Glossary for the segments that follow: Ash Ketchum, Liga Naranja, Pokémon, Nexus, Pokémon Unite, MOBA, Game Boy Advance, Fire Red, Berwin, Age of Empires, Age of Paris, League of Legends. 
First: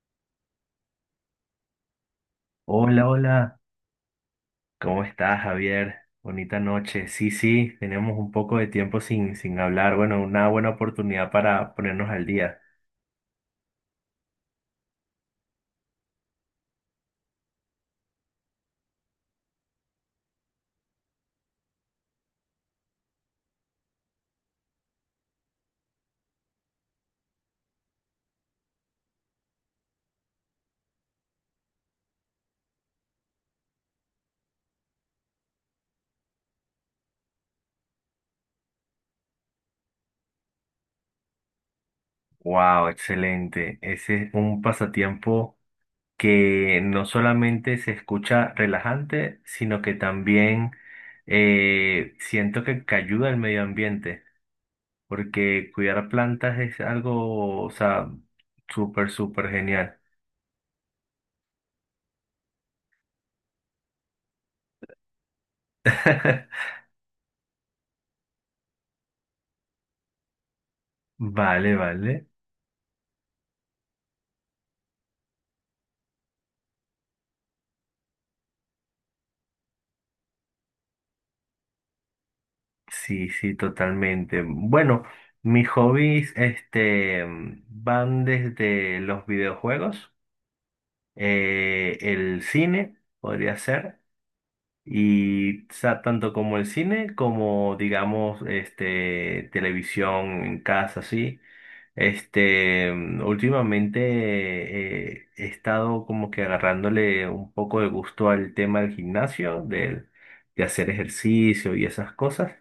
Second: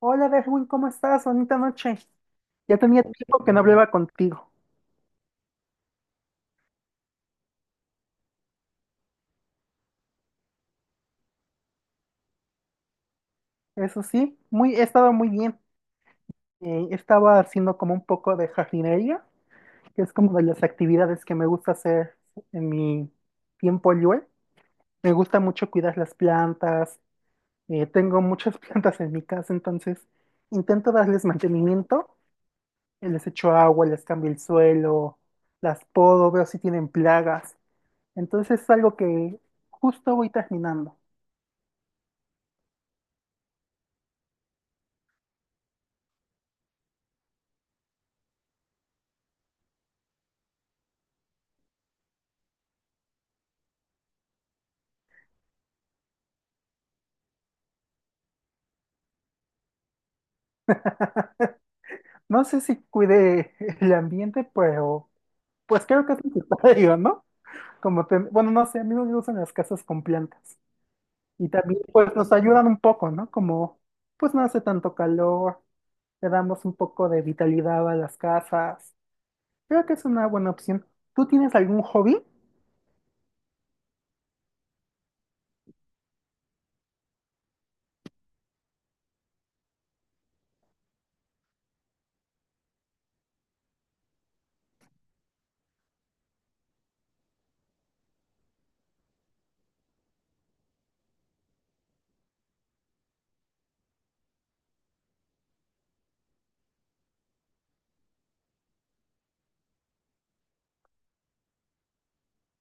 Hola, Berwin, ¿cómo estás? Bonita noche. Ya tenía Hola, tiempo que hola, no hablaba contigo. ¿cómo estás, Javier? Bonita noche. Sí, sí, tenemos un poco de tiempo sin hablar. Bueno, una buena oportunidad para ponernos al día. Eso sí, he estado muy bien. Estaba haciendo como un poco de jardinería, que es como de las actividades que me gusta hacer en mi tiempo libre. Me gusta mucho cuidar las plantas. Tengo muchas plantas en mi casa, entonces intento darles mantenimiento. Les echo agua, les cambio el suelo, las podo, veo si tienen plagas. Entonces es algo que justo voy terminando. Wow, excelente. Ese es un pasatiempo que no solamente se escucha relajante, sino que también siento que ayuda al medio ambiente, porque cuidar plantas es algo, o sea, súper, súper genial. No sé si cuide el ambiente, pero pues creo que es necesario, ¿no? Bueno, no sé, a mí no me gustan las casas con plantas. Y Vale, también pues vale. nos ayudan un poco, ¿no? Como pues no hace tanto calor, le damos un poco de vitalidad a las casas. Creo que es una buena opción. ¿Tú tienes algún hobby? Sí, sí, totalmente. Bueno, mis hobbies, van desde los videojuegos, el cine, podría ser, y o sea, tanto como el cine como, digamos, este, televisión en casa, sí. Este, últimamente he estado como que agarrándole un poco de gusto al tema del gimnasio, de hacer ejercicio y esas cosas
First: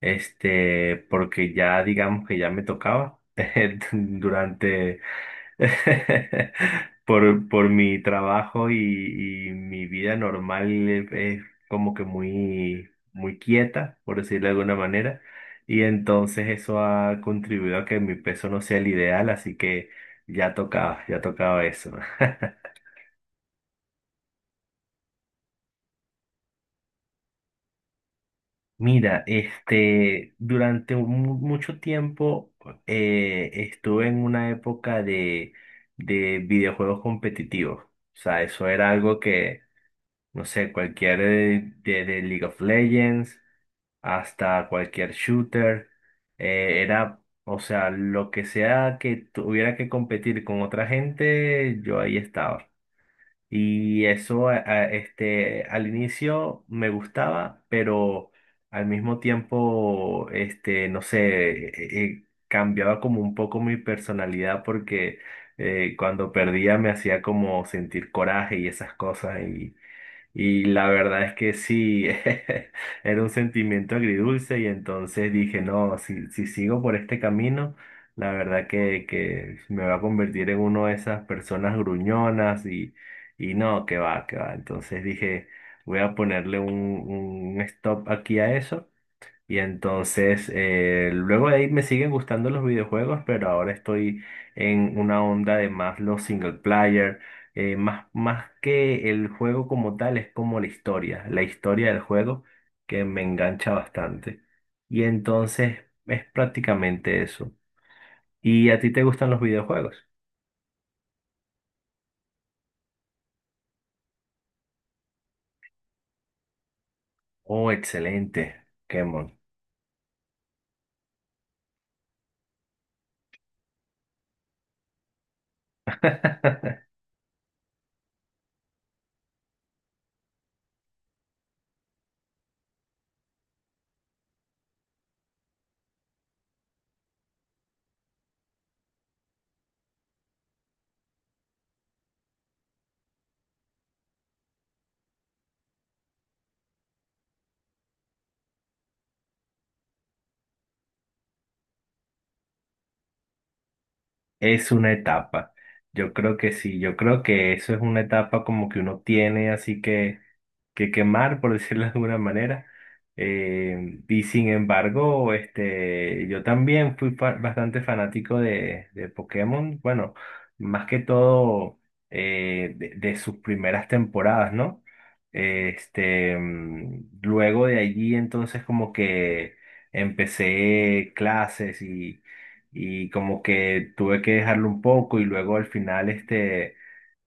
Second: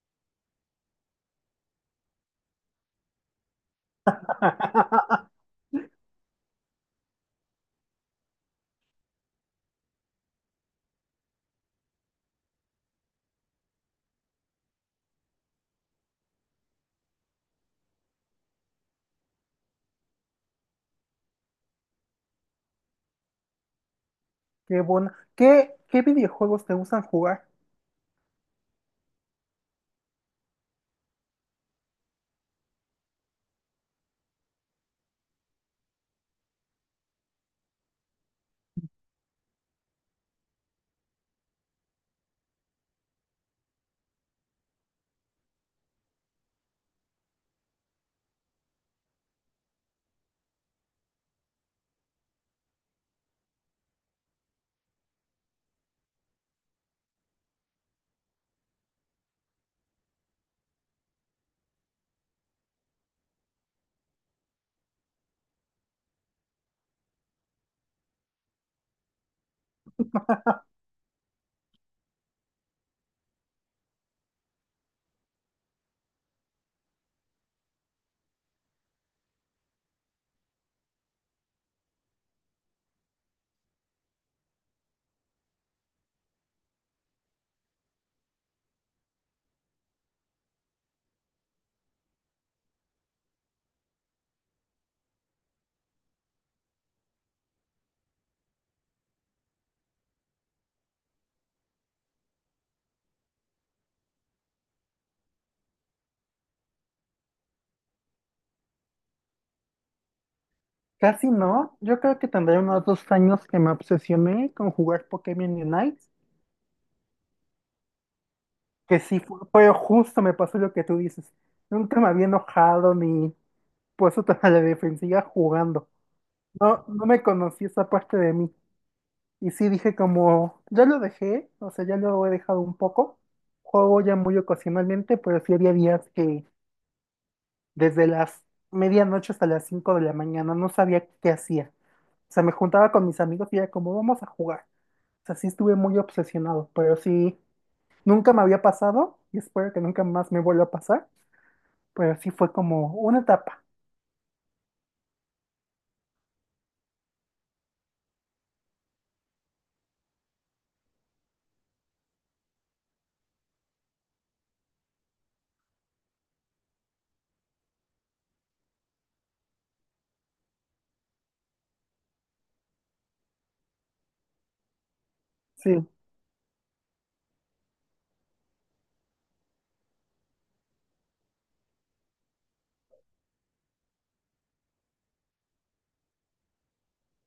este, porque ya digamos que ya me tocaba durante, por mi trabajo y mi vida normal es como que muy, muy quieta, por decirlo de alguna manera, y entonces eso ha contribuido a que mi peso no sea el ideal, así que ya tocaba eso. Qué bueno. Qué videojuegos te gustan jugar? Mira, este, durante mucho tiempo estuve en una época de videojuegos competitivos. O sea, eso era algo que, no sé, cualquier de League of Legends hasta cualquier shooter, era, o sea, lo que sea que tuviera que competir con otra gente, yo ahí estaba. Y eso, este, al inicio me gustaba, pero al mismo tiempo, este, no sé, cambiaba como un poco mi personalidad porque cuando perdía me hacía como sentir coraje y esas cosas. Y la verdad es que sí, era un sentimiento agridulce y entonces dije, no, si sigo por este camino, la verdad que me va a convertir en uno de esas personas gruñonas y no, que va, que va. Entonces dije, voy a ponerle un stop aquí a eso y entonces, luego de ahí me siguen gustando los videojuegos, pero ahora estoy en una onda de más los single player, más que el juego como tal, es como la historia del juego que me engancha bastante. Y entonces es prácticamente eso. ¿Y a ti te gustan los videojuegos? Casi no. Yo creo que tendré unos 2 años que me obsesioné con jugar Pokémon Unite. Oh, excelente, Que sí Kemon. fue, justo, me pasó lo que tú dices. Nunca me había enojado ni puesto toda la defensiva jugando. No me conocí esa parte de mí. Y sí dije como, ya lo dejé, o sea, ya lo he dejado un poco. Juego ya muy ocasionalmente, pero sí había días que desde las medianoche hasta las 5 de la mañana no sabía qué hacía. O sea, me juntaba con mis amigos y era como, vamos a jugar. O sea, sí estuve muy obsesionado, pero sí, nunca me había pasado y espero que nunca más me vuelva a pasar. Pero sí fue como una etapa. Es una etapa. Yo creo que sí, yo creo que eso es una etapa como que uno tiene así que quemar, por decirlo de alguna manera. Y sin embargo, este, yo también fui bastante fanático de Pokémon, bueno, más que todo de sus primeras temporadas, ¿no? Sí, Este, mm, luego de allí entonces como que empecé clases y como que tuve que dejarlo un poco y luego al final este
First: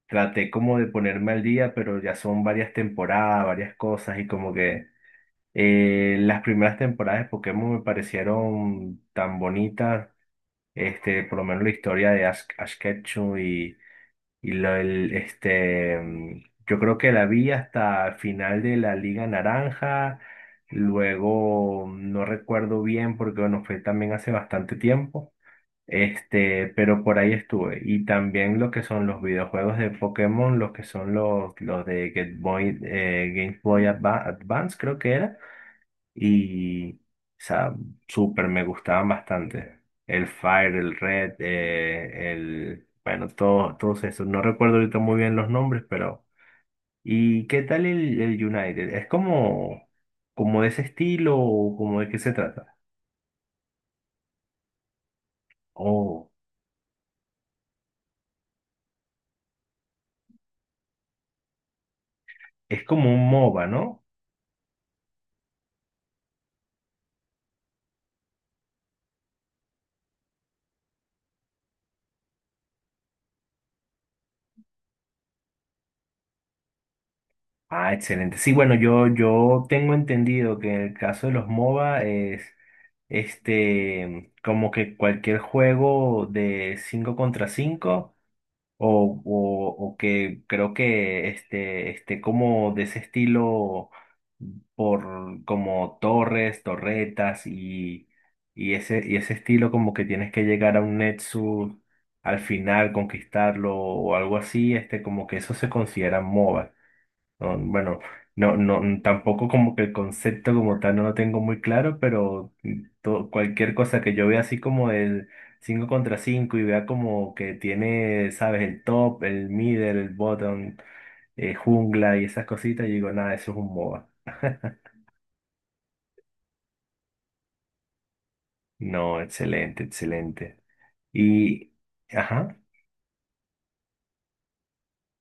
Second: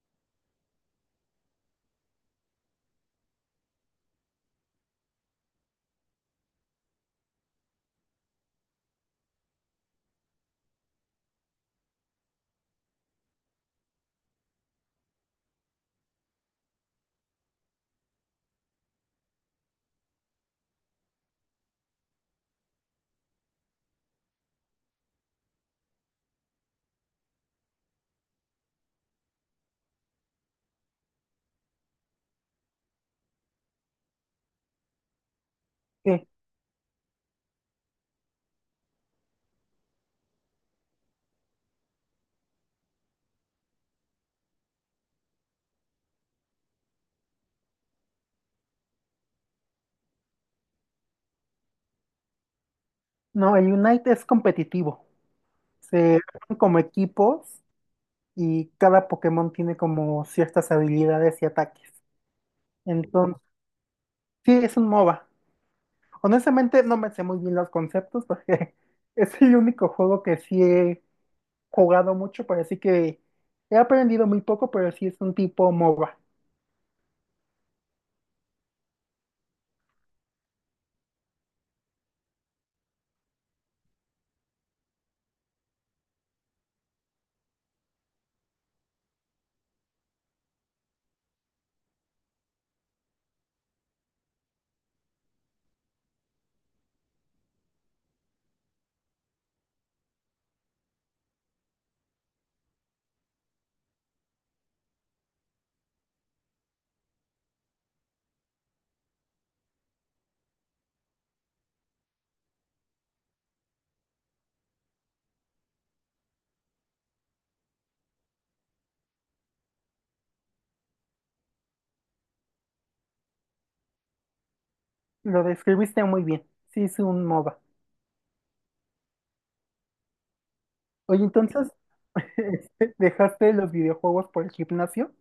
traté como de ponerme al día, pero ya son varias temporadas, varias cosas y como que las primeras temporadas de Pokémon me parecieron tan bonitas, este, por lo menos la historia de Ash, Ash Ketchum y lo, el, este, mm, yo creo que la vi hasta el final de la Liga Naranja. Luego no recuerdo bien porque bueno, fue también hace bastante tiempo. Este, pero por ahí estuve. Y también lo que son los videojuegos de Pokémon, los que son los de Game Boy, Game Boy Advance, creo que era. sí. Y, o sea, súper, me gustaban bastante. El Fire, el Red, el, bueno, todo, todos esos. No recuerdo ahorita muy bien los nombres, pero. ¿Y qué tal el United? ¿Es como, como de ese estilo o como de qué se trata? No, el Unite es competitivo. Se Oh, arman como equipos y cada Pokémon tiene como ciertas habilidades y ataques. es como un Entonces, MOBA, ¿no? sí, es un MOBA. Honestamente, no me sé muy bien los conceptos porque es el único juego que sí he jugado mucho, pero así que he aprendido muy poco, pero sí es un tipo MOBA. Ah, excelente. Sí, bueno, yo tengo entendido que en el caso de los MOBA es este como que cualquier juego de 5 contra 5 o que creo que este, esté como de ese estilo por como torres, torretas y ese estilo como que tienes que llegar a un Nexus al final, conquistarlo o algo así, este como que eso se considera MOBA. No, bueno, no, no, tampoco como que el concepto como tal no lo tengo muy claro, pero mm, cualquier cosa que yo vea así como el 5 contra 5 y vea como que tiene, sabes, el top, el middle, el bottom, jungla y esas cositas, yo digo, nada, eso es un MOBA. Lo describiste muy bien. Sí, es un MOBA. No, excelente, excelente. Oye, entonces, Y, ajá, ¿dejaste los videojuegos por el gimnasio?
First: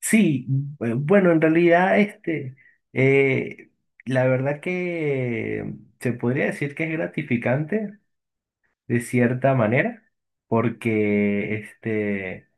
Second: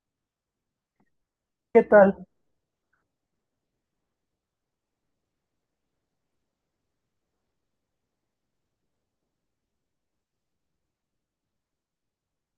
sí, bueno, en ¿Qué realidad tal? este, eh, la verdad que se podría decir que es gratificante de cierta manera, porque este,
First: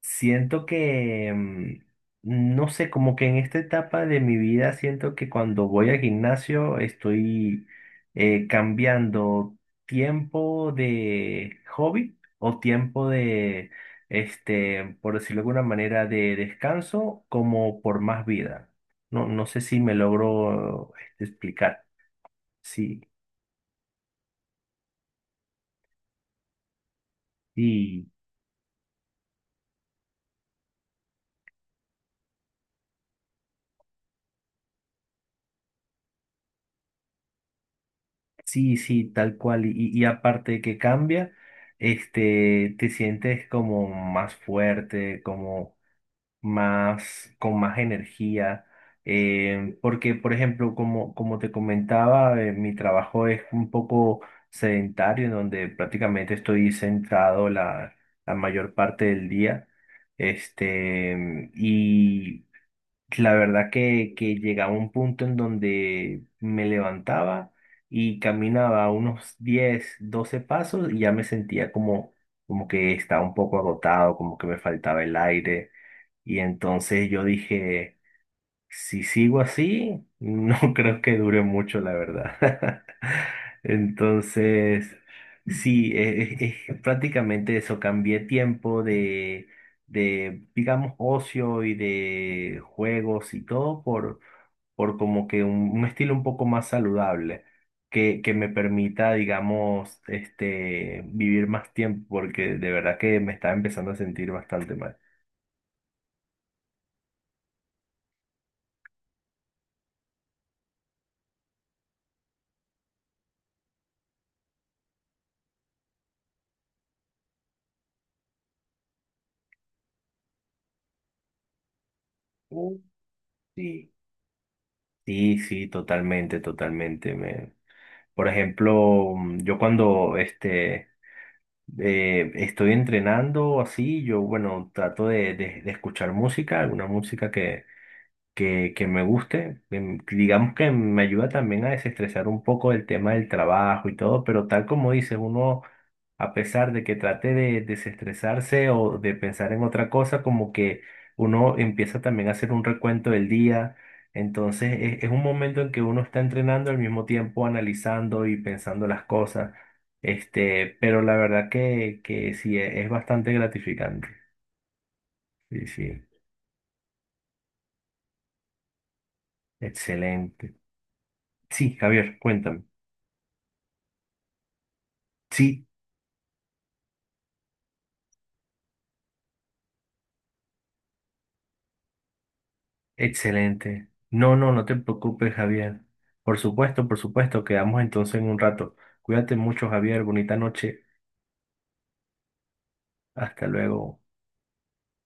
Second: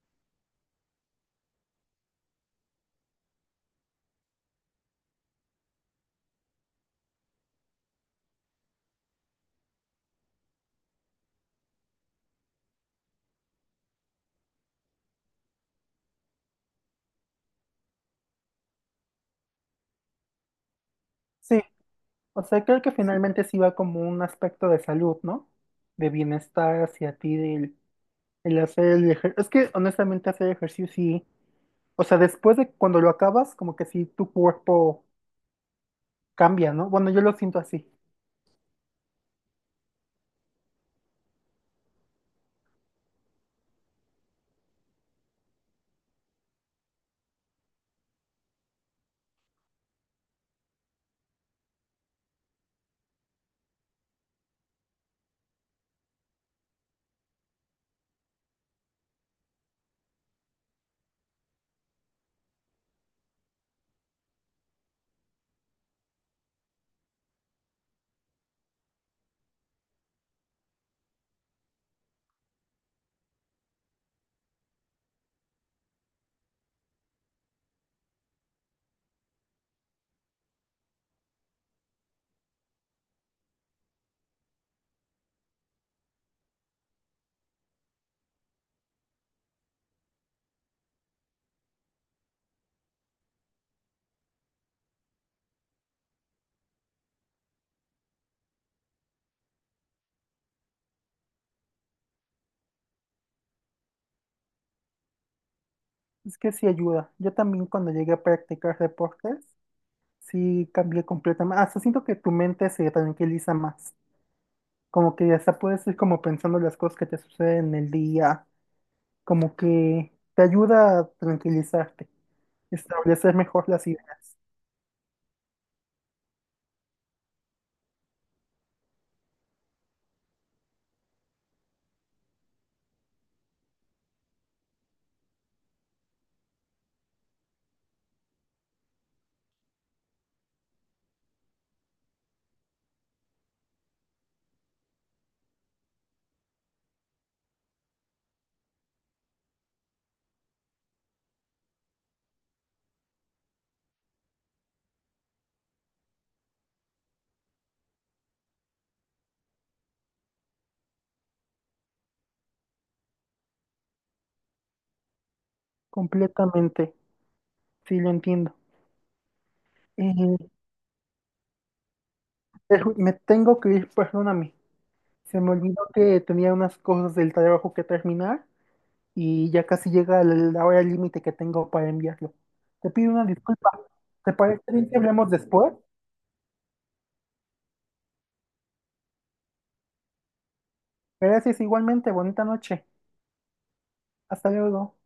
siento que, mm, no sé, como que en esta etapa de mi vida siento que cuando voy al gimnasio estoy cambiando tiempo de hobby o tiempo de, este, por decirlo de alguna manera, de descanso como por más vida. No, no sé si me logro este, Sí, explicar. o sea, creo que Sí. finalmente sí va como un aspecto de salud, ¿no? De bienestar hacia ti, del el hacer el ejercicio. Es que honestamente hacer ejercicio sí, o sea, después de cuando lo acabas, como que sí tu cuerpo cambia, ¿no? Bueno, yo lo siento así. Sí, sí, tal cual. Y aparte de que cambia, este, te sientes como más fuerte, como más, con más energía. Porque, por ejemplo, como, como te comentaba, mi trabajo es un poco sedentario, en donde prácticamente estoy sentado la, la mayor parte del día. Este, y la verdad que llegaba un punto en donde me levantaba y caminaba unos 10 12 pasos y ya me sentía como, como que estaba un poco agotado, como que me faltaba el aire. Y entonces yo dije... Si sigo así, no creo que dure mucho, la verdad. Entonces, sí, prácticamente eso, cambié tiempo de, digamos, ocio y de juegos y todo por como que un estilo un poco más saludable, que me permita, digamos, este, vivir más tiempo, porque de verdad que me estaba empezando a sentir bastante mal. Es que sí ayuda. Yo también cuando llegué a practicar deportes, sí cambié completamente. Hasta siento que tu mente se tranquiliza más. Como que hasta puedes ir como pensando las cosas que te suceden en el día como que te ayuda a tranquilizarte, Oh, establecer mejor las sí. ideas. Sí, sí, totalmente, totalmente. Me... Por ejemplo, mm, yo cuando este, estoy entrenando así, yo bueno, trato de, de escuchar música, alguna música que me guste. Que digamos que me ayuda también a desestresar un poco el tema del trabajo y todo, pero tal como dices, uno a pesar de que trate de desestresarse o de pensar en otra cosa, como que uno empieza también a hacer un recuento del día. Entonces es un momento en que uno está entrenando al mismo tiempo analizando y pensando las cosas. Este, pero la verdad que sí, es bastante gratificante. Sí, sí, Completamente, sí lo entiendo. Eh, excelente. Sí, Javier, cuéntame. pero me tengo que ir, perdóname. Se me Sí. olvidó que tenía unas cosas del trabajo que terminar y ya casi llega la hora límite que tengo para enviarlo. Te pido una disculpa. Excelente. ¿Te No, no, parece no te bien que hablemos preocupes, después? Javier. Por supuesto, quedamos entonces en un rato. Cuídate mucho, Javier. Bonita noche. Gracias igualmente, bonita noche. Hasta luego. Hasta luego.